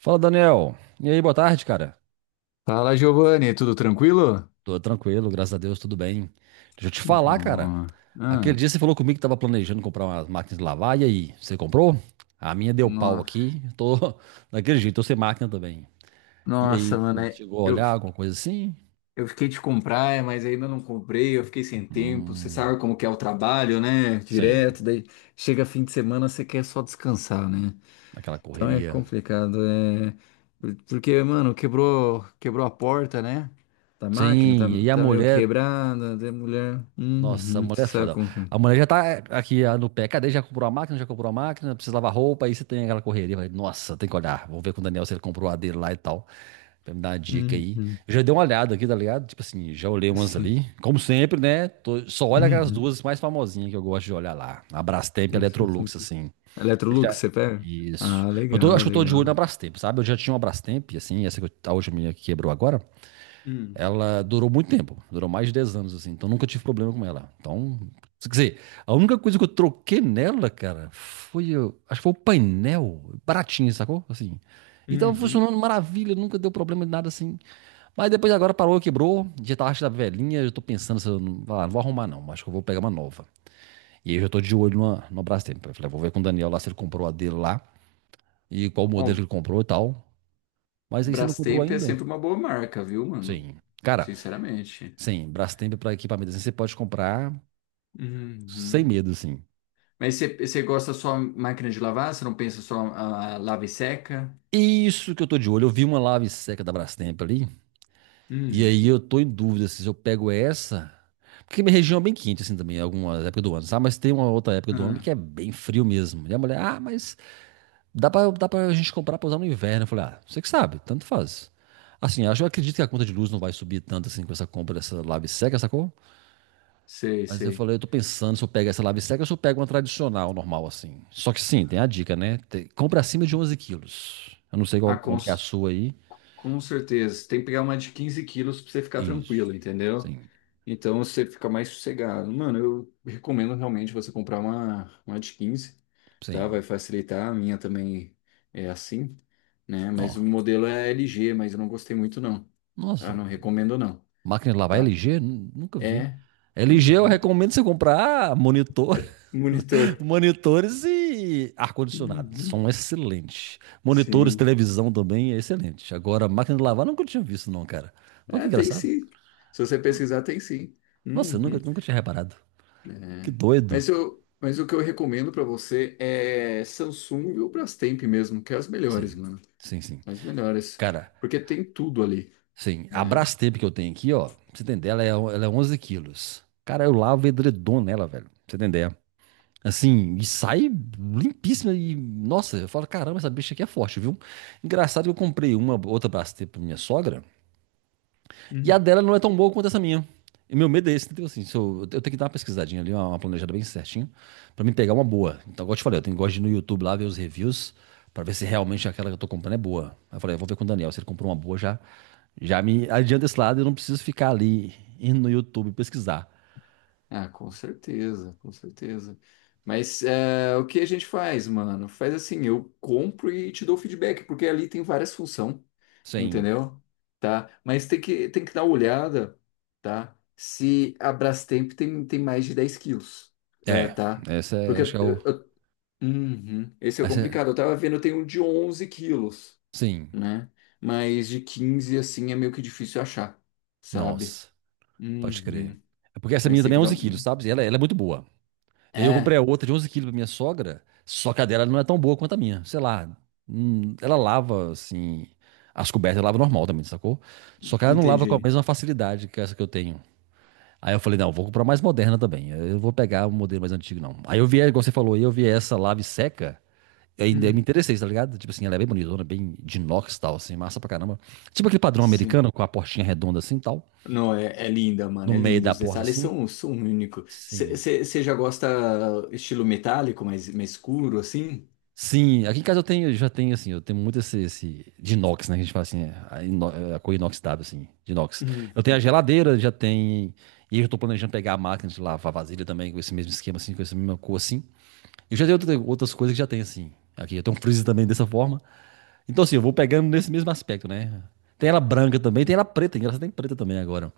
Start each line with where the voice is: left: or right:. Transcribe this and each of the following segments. right: Fala, Daniel. E aí, boa tarde, cara.
left: Fala, Giovanni, tudo tranquilo?
right: Tô tranquilo, graças a Deus, tudo bem. Deixa eu te
left: Que
right: falar, cara.
left: bom.
right: Aquele
left: Ah,
right: dia você falou comigo que tava planejando comprar umas máquinas de lavar, e aí, você comprou? A minha deu pau
left: no-
right: aqui, tô daquele jeito, tô sem máquina também. E
left: nossa,
right: aí,
left: mano,
right: você chegou a
left: eu,
right: olhar alguma coisa assim?
left: eu fiquei de comprar, mas ainda não comprei, eu fiquei sem tempo. Você
right: Hum,
left: sabe como que é o trabalho, né?
right: sim,
left: Direto, daí chega fim de semana, você quer só descansar, né?
right: naquela
left: Então é
right: correria.
left: complicado, porque, mano, quebrou a porta, né? Da máquina, tá,
right: Sim, e a
left: tá meio
right: mulher,
left: quebrada, da mulher...
right: nossa, a
left: Uhum, você
right: mulher é
left: sabe
right: foda.
left: como...
right: A
left: é.
right: mulher já tá aqui ah, no pé, cadê? Já comprou a máquina, já comprou a máquina, precisa lavar roupa, aí você tem aquela correria. Eu falei, nossa, tem que olhar, vou ver com o Daniel se ele comprou a dele lá e tal. Pra me dar uma dica aí.
left: Uhum,
right: Eu já dei uma olhada aqui, tá ligado? Tipo assim, já olhei umas
left: sim.
right: ali. Como sempre, né? Só olha aquelas
left: Uhum.
right: duas mais famosinhas que eu gosto de olhar lá. A Brastemp e a
left: Um
right: Electrolux,
left: 1,70.
right: assim. Você
left: Electrolux,
right: já...
left: você pega?
right: Isso.
left: Ah, legal,
right: Acho que eu tô de olho na
left: legal.
right: Brastemp, sabe? Eu já tinha uma Brastemp, assim, a última minha que quebrou agora.
left: Hum.
right: Ela durou muito tempo, durou mais de 10 anos, assim, então nunca tive problema com ela. Então, quer dizer, a única coisa que eu troquei nela, cara, foi, acho que foi o painel, baratinho, sacou? Assim, e tava
left: Uhum.
right: funcionando maravilha, nunca deu problema de nada assim. Mas depois agora parou, quebrou, já tá acho da velhinha, eu tô pensando se eu não, ah, não vou arrumar não, acho que eu vou pegar uma nova. E aí eu já tô de olho numa Brastemp. Eu falei, "Ah, vou ver com o Daniel lá se ele comprou a dele lá e qual modelo
left: Ó,
right: ele comprou e tal." Mas aí você não comprou
left: Brastemp é
right: ainda?
left: sempre uma boa marca, viu, mano?
right: Sim. Cara,
left: Sinceramente.
right: sim, Brastemp para equipamentos assim, você pode comprar sem
left: Uhum.
right: medo, assim.
left: Mas você gosta só máquina de lavar? Você não pensa só a lava e seca?
right: Isso que eu tô de olho. Eu vi uma lave seca da Brastemp ali, e
left: Hum.
right: aí eu tô em dúvida assim, se eu pego essa. Porque minha região é bem quente, assim, também, em algumas épocas do ano, sabe? Mas tem uma outra época do ano
left: Ah,
right: que é bem frio mesmo. E a mulher, ah, mas dá pra gente comprar pra usar no inverno. Eu falei, ah, você que sabe, tanto faz. Assim, acho, eu acredito que a conta de luz não vai subir tanto assim com essa compra dessa lave seca, sacou?
left: sei,
right: Mas eu
left: sei.
right: falei, eu tô pensando se eu pego essa lave seca ou se eu pego uma tradicional, normal, assim. Só que sim, tem a dica, né? Compra acima de 11 quilos. Eu não sei
left: Ah,
right: qual, quanto que é a sua aí.
left: com certeza. Tem que pegar uma de 15 quilos pra você ficar
right: Isso.
left: tranquilo, entendeu?
right: Sim,
left: Então você fica mais sossegado. Mano, eu recomendo realmente você comprar uma de quinze, tá? Vai
right: sim.
left: facilitar. A minha também é assim, né? Mas o
right: Ó.
left: modelo é LG, mas eu não gostei muito, não. Tá?
right: Nossa,
left: Não recomendo, não,
right: máquina de lavar
left: tá?
right: LG? Nunca vi.
left: É.
right: LG eu
left: Uhum.
right: recomendo você comprar monitor,
left: É monitor.
right: monitores e ar-condicionado.
left: Uhum.
right: São excelentes. Monitores,
left: Sim.
right: televisão também é excelente. Agora, máquina de lavar nunca tinha visto, não, cara. Olha que
left: É, tem
right: engraçado.
left: sim. Se você
right: Ó,
left: pesquisar, tem sim.
right: nossa, eu nunca,
left: Uhum.
right: nunca tinha reparado. Que
left: É.
right: doido.
left: Mas o que eu recomendo pra você é Samsung ou Brastemp mesmo, que é as melhores,
right: Sim,
left: mano.
right: sim, sim.
left: As melhores.
right: Cara,
left: Porque tem tudo ali,
right: sim. A
left: né?
right: Brastemp que eu tenho aqui, ó, pra você entender, ela é 11 quilos. Cara, eu lavo edredom nela, velho. Pra você entender. Assim, e sai limpíssima. E, nossa, eu falo, caramba, essa bicha aqui é forte, viu? Engraçado que eu comprei uma outra Brastemp pra minha sogra. E a
left: Uhum.
right: dela não é tão boa quanto essa minha. E meu medo é esse, entendeu? Assim, se eu, eu tenho que dar uma pesquisadinha ali, uma planejada bem certinho, pra me pegar uma boa. Então, igual eu te falei, eu tenho, gosto de ir no YouTube lá ver os reviews, pra ver se realmente aquela que eu tô comprando é boa. Aí eu falei, eu vou ver com o Daniel, se ele comprou uma boa, já, já me adianta esse lado, eu não preciso ficar ali indo no YouTube pesquisar.
left: Ah, com certeza, com certeza. Mas o que a gente faz, mano? Faz assim, eu compro e te dou feedback, porque ali tem várias funções,
right: Sim.
left: entendeu? Tá? Mas tem que dar uma olhada, tá? Se a Brastemp tem mais de 10 quilos,
right: É,
left: tá?
right: essa é,
left: Porque
right: acho que é o.
left: uhum, esse é o
right: Essa é,
left: complicado. Eu tava vendo, tem um de 11 quilos,
right: sim.
left: né? Mas de 15 assim, é meio que difícil achar, sabe?
right: Nossa, pode crer.
left: Uhum.
right: É porque essa
left: Mas
right: minha
left: tem
right: também
left: que
right: é
left: dar
right: 11 quilos,
left: uma.
right: sabe? E ela é muito boa. Aí eu
left: É,
right: comprei a outra de 11 quilos pra minha sogra, só que a dela não é tão boa quanto a minha, sei lá. Ela lava, assim, as cobertas, ela lava normal também, sacou? Só que ela não lava com a
left: entendi.
right: mesma facilidade que essa que eu tenho. Aí eu falei, não, vou comprar mais moderna também. Eu não vou pegar um modelo mais antigo, não. Aí eu vi, igual você falou, aí eu vi essa lave seca, e ainda me
left: Hum,
right: interessei, tá ligado? Tipo assim, ela é bem bonitona, bem de inox e tal, assim, massa pra caramba. Tipo aquele padrão
left: sim.
right: americano, com a portinha redonda assim e tal,
left: Não, é linda, mano.
right: no
left: É
right: meio
left: linda.
right: da
left: Os
right: porta
left: detalhes
right: assim.
left: são únicos.
right: Sim.
left: Você já gosta estilo metálico, mais escuro, assim?
right: Sim, aqui em casa eu tenho, eu já tenho assim, eu tenho muito esse, esse de inox, né? Que a gente fala assim, é, a cor inoxidável, assim, de inox. Eu tenho a
left: Uhum.
right: geladeira, já tem. E eu já tô planejando pegar a máquina de lavar vasilha também, com esse mesmo esquema, assim, com essa mesma cor, assim. Eu já tenho outras coisas que já tem, assim. Aqui, eu tenho um freezer também dessa forma. Então, assim, eu vou pegando nesse mesmo aspecto, né? Tem ela branca também, tem ela preta, engraçado, tem preta também agora.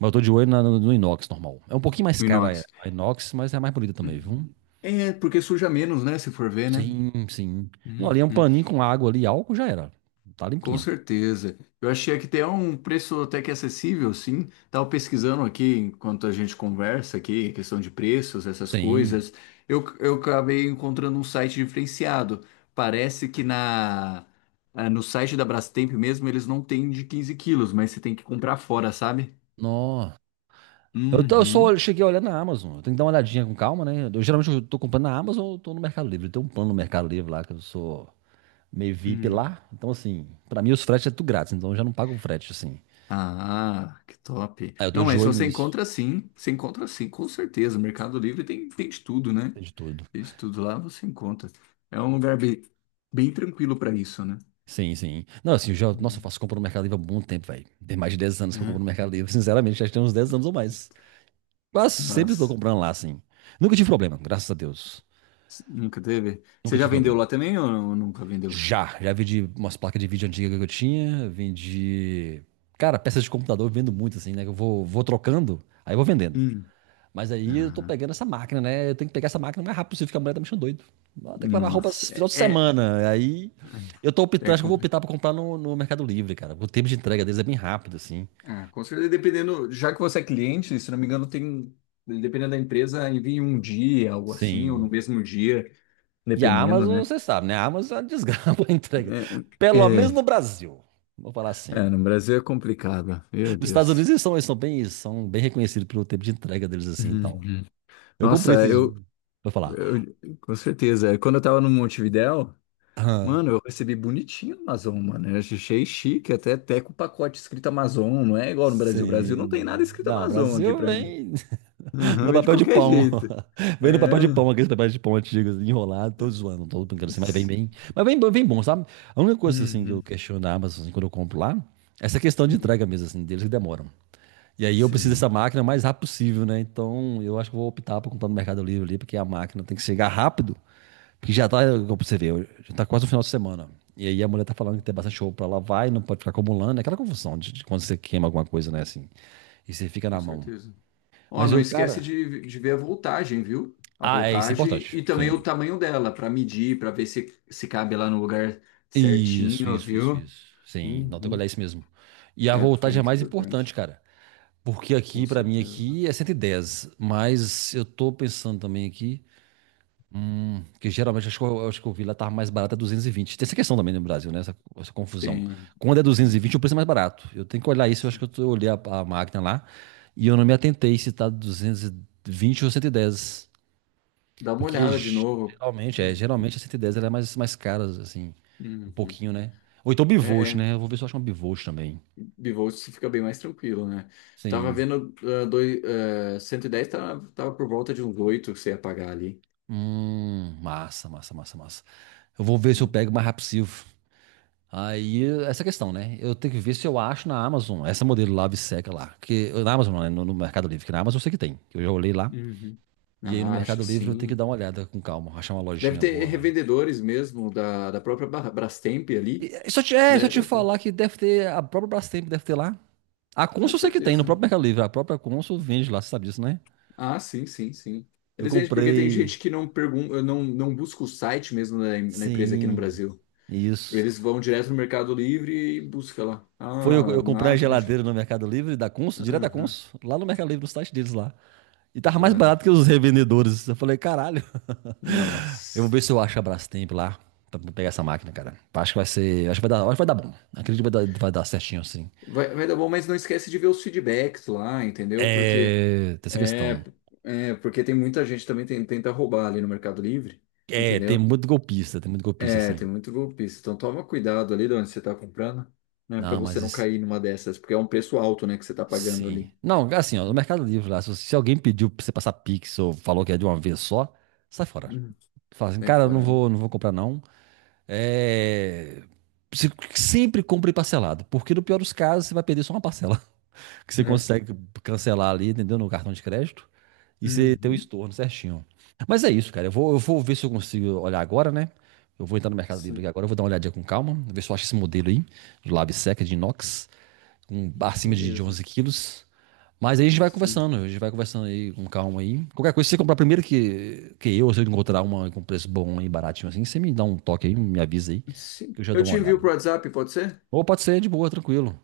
right: Mas eu tô de olho no inox normal. É um pouquinho mais
left: O
right: cara
left: inox.
right: a inox, mas é mais bonita também,
left: Uhum.
right: viu?
left: É, porque suja menos, né? Se for ver, né?
right: Sim, sim. Não, ali é um
left: Uhum.
right: paninho com água ali, álcool já era. Tá
left: Com
right: limpinha.
left: certeza. Eu achei que tem um preço até que acessível, sim. Estava pesquisando aqui enquanto a gente conversa aqui, questão de preços, essas
right: Sim.
left: coisas. Eu acabei encontrando um site diferenciado. Parece que no site da Brastemp mesmo eles não têm de 15 quilos, mas você tem que comprar fora, sabe?
right: Nó. Eu só
left: Uhum.
right: cheguei a olhar na Amazon. Eu tenho que dar uma olhadinha com calma, né? Eu, geralmente eu tô comprando na Amazon ou tô no Mercado Livre. Tem um plano no Mercado Livre lá que eu sou meio VIP
left: Hum.
right: lá. Então, assim, pra mim os fretes é tudo grátis, então eu já não pago o frete, assim.
left: Ah, que top.
right: Aí eu tô
left: Não,
right: de
left: mas
right: olho nisso,
left: você encontra sim, com certeza. O Mercado Livre tem de tudo, né?
right: tem de tudo.
left: Tem de tudo lá, você encontra. É um lugar bem tranquilo para isso, né?
right: Sim, sim. Não, assim, eu já, nossa, eu
left: Hum.
right: faço compra no Mercado Livre há muito tempo, velho. Tem mais de 10 anos que eu compro
left: É.
right: no Mercado Livre, sinceramente, já tem uns 10 anos ou mais. Quase sempre tô
left: Nossa,
right: comprando lá, assim. Nunca tive problema, graças a Deus.
left: nunca teve? Você
right: Nunca
left: já
right: tive
left: vendeu
right: problema.
left: lá também ou nunca vendeu?
right: Já, já vendi umas placas de vídeo antigas que eu tinha, vendi. Cara, peças de computador eu vendo muito, assim, né? Eu vou, vou trocando, aí eu vou vendendo.
left: Hum.
right: Mas aí eu tô
left: Ah,
right: pegando essa máquina, né? Eu tenho que pegar essa máquina o mais rápido possível, porque a mulher tá me deixando doido. Ela tem que lavar roupa
left: nossa,
right: esse final de
left: é,
right: semana. Aí eu tô
left: é,
right: optando,
left: é
right: acho que eu vou
left: complicado.
right: optar pra comprar no Mercado Livre, cara. O tempo de entrega deles é bem rápido, assim.
left: Ah, com certeza, dependendo, já que você é cliente, se não me engano, tem, dependendo da empresa, envia em um dia, algo assim, ou no
right: Sim.
left: mesmo dia,
right: E a
left: dependendo,
right: Amazon,
left: né?
right: você sabe, né? A Amazon é uma desgraça a entrega.
left: É,
right: Pelo
left: é,
right: menos no Brasil. Vou falar assim.
left: é, no Brasil é complicado, meu
right: Nos Estados Unidos
left: Deus.
right: eles são bem reconhecidos pelo tempo de entrega deles assim e tal.
left: Uhum.
right: Eu comprei
left: Nossa,
right: esses dias. Vou falar.
left: com certeza. Quando eu tava no Montevidéu,
right: Ah,
left: mano, eu recebi bonitinho Amazon, mano. Eu achei chique, até com o pacote escrito Amazon, não é igual no Brasil. O Brasil não tem
right: sim.
left: nada escrito
right: Não,
left: Amazon aqui
right: Brasil
left: pra mim.
right: vem
left: Uhum,
right: no
left: vem de
right: papel de
left: qualquer
right: pão.
left: jeito.
right: Vem no papel de pão,
left: É.
right: aqueles papéis de pão antigos, enrolado, todos zoando, todo brincando assim, mas vem bem. Mas vem, bem bom, sabe? A única coisa assim que eu
left: Uhum.
right: questiono na Amazon assim, quando eu compro lá, é essa questão de
left: Uhum.
right: entrega mesmo, assim, deles que demoram. E aí eu preciso
left: Sim.
right: dessa máquina o mais rápido possível, né? Então eu acho que eu vou optar por comprar no Mercado Livre ali, porque a máquina tem que chegar rápido. Que já tá, como você vê, já tá quase no final de semana. E aí a mulher tá falando que tem bastante show pra lá, vai, não pode ficar acumulando. É aquela confusão de quando você queima alguma coisa, né, assim. E você fica
left: Com
right: na mão.
left: certeza. Ó,
right: Mas
left: não
right: eu,
left: esquece
right: cara.
left: de ver a voltagem, viu? A
right: Ah, é, isso é
left: voltagem
right: importante.
left: e também o
right: Sim.
left: tamanho dela, para medir, para ver se cabe lá no lugar
right: Isso,
left: certinho,
right: isso, isso,
left: viu?
right: isso. Sim, não tem que
left: Uhum.
right: olhar isso mesmo. E a
left: É, porque é
right: voltagem é
left: muito
right: mais importante,
left: importante,
right: cara. Porque
left: com
right: aqui, pra mim,
left: certeza.
right: aqui é 110. Mas eu tô pensando também aqui. Que geralmente acho que eu vi lá tava mais barato é 220. Tem essa questão também no Brasil, né? Essa confusão.
left: Tem,
right: Quando é
left: tem.
right: 220, o preço é mais barato. Eu tenho que olhar isso, eu acho que eu,
left: Sim.
right: tô- eu olhei a máquina lá e eu não me atentei se tá 220 ou 110.
left: Dá uma
right: Porque
left: olhada de novo.
right: geralmente, é, geralmente
left: Uhum.
right: a 110 ela é mais, mais cara, assim, um
left: Uhum.
right: pouquinho, né? Ou então bivolt,
left: É,
right: né? Eu vou ver se eu acho uma bivolt também.
left: bivolt você fica bem mais tranquilo, né? Tava
right: Sim.
left: vendo, 110 tava por volta de uns 8 que você ia pagar ali.
right: Massa, massa, massa, massa. Eu vou ver se eu pego mais rápido possível. Aí, essa questão, né? Eu tenho que ver se eu acho na Amazon essa modelo lá, Biseca lá. Que, na Amazon, não, né? No Mercado Livre, que na Amazon eu sei que tem, que eu já olhei lá.
left: Uhum.
right: E aí no
left: Ah, acho
right: Mercado
left: que
right: Livre eu tenho que
left: sim.
right: dar uma olhada com calma, achar uma
left: Deve
right: lojinha
left: ter
right: boa lá.
left: revendedores mesmo da própria Brastemp ali,
right: Só
left: né?
right: te
left: Deve ter.
right: falar que deve ter, a própria Brastemp deve ter lá. A
left: Com
right: Consul eu sei que tem, no
left: certeza.
right: próprio Mercado Livre. A própria Consul vende lá, você sabe disso, né?
left: Ah, sim, sim, sim.
right: Eu
left: Eles vendem porque tem
right: comprei.
left: gente que não pergunta, não, não busca o site mesmo na empresa aqui no
right: Sim,
left: Brasil.
right: isso.
left: Eles vão direto no Mercado Livre e busca lá. Ah,
right: Eu comprei a
left: máquina
right: geladeira
left: de.
right: no Mercado Livre da Consul, direto da
left: Aham.
right: Consul, lá no Mercado Livre, no site deles lá. E tava
left: Da
right: mais
left: hora.
right: barato que os revendedores. Eu falei, caralho. Eu vou
left: Nossa.
right: ver se eu acho a Brastemp lá pra pegar essa máquina, cara. Acho que vai ser. Acho que vai dar, acho que vai dar bom. Acredito que vai dar certinho, assim.
left: Vai dar bom, mas não esquece de ver os feedbacks lá, entendeu? Porque
right: É. Tem essa
left: é,
right: questão.
left: porque tem muita gente também tenta roubar ali no Mercado Livre,
right: É,
left: entendeu?
right: tem muito golpista,
left: É, tem
right: assim.
left: muito golpista. Então toma cuidado ali de onde você está comprando, né? Para
right: Não, mas
left: você não
right: isso.
left: cair numa dessas, porque é um preço alto, né, que você está pagando
right: Sim.
left: ali.
right: Não, assim, ó, no Mercado Livre lá, se alguém pediu pra você passar Pix ou falou que é de uma vez só, sai fora.
left: Uhum.
right: Fala assim,
left: Sai
right: cara, eu não
left: fora, né?
right: vou, não vou comprar, não. É. Sempre compre parcelado, porque no pior dos casos você vai perder só uma parcela. Que você
left: É.
right: consegue cancelar ali, entendeu? No cartão de crédito. E você tem o
left: Uhum.
right: estorno certinho. Mas é isso, cara. Eu vou ver se eu consigo olhar agora, né? Eu vou entrar no Mercado Livre aqui
left: Sim,
right: agora, eu vou dar uma olhadinha com calma, ver se eu acho esse modelo aí, do Lab Seca de inox, com acima de
left: beleza.
right: 11 quilos. Mas aí a gente vai
left: Sim.
right: conversando, a gente vai conversando aí com calma aí. Qualquer coisa, se você comprar primeiro se eu encontrar uma com preço bom aí, baratinho assim, você me dá um toque aí, me avisa aí, que
left: Sim.
right: eu já
left: Eu
right: dou uma
left: te
right: olhada.
left: envio pro WhatsApp, pode ser?
right: Ou pode ser de boa, tranquilo.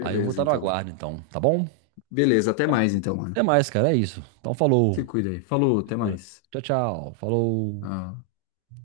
right: Aí eu vou estar no
left: então.
right: aguardo então, tá bom?
left: Beleza, até mais então, mano.
right: Até mais, cara. É isso. Então,
left: Se
right: falou.
left: cuida aí. Falou, até mais.
right: Tchau, tchau. Falou.
left: Ah.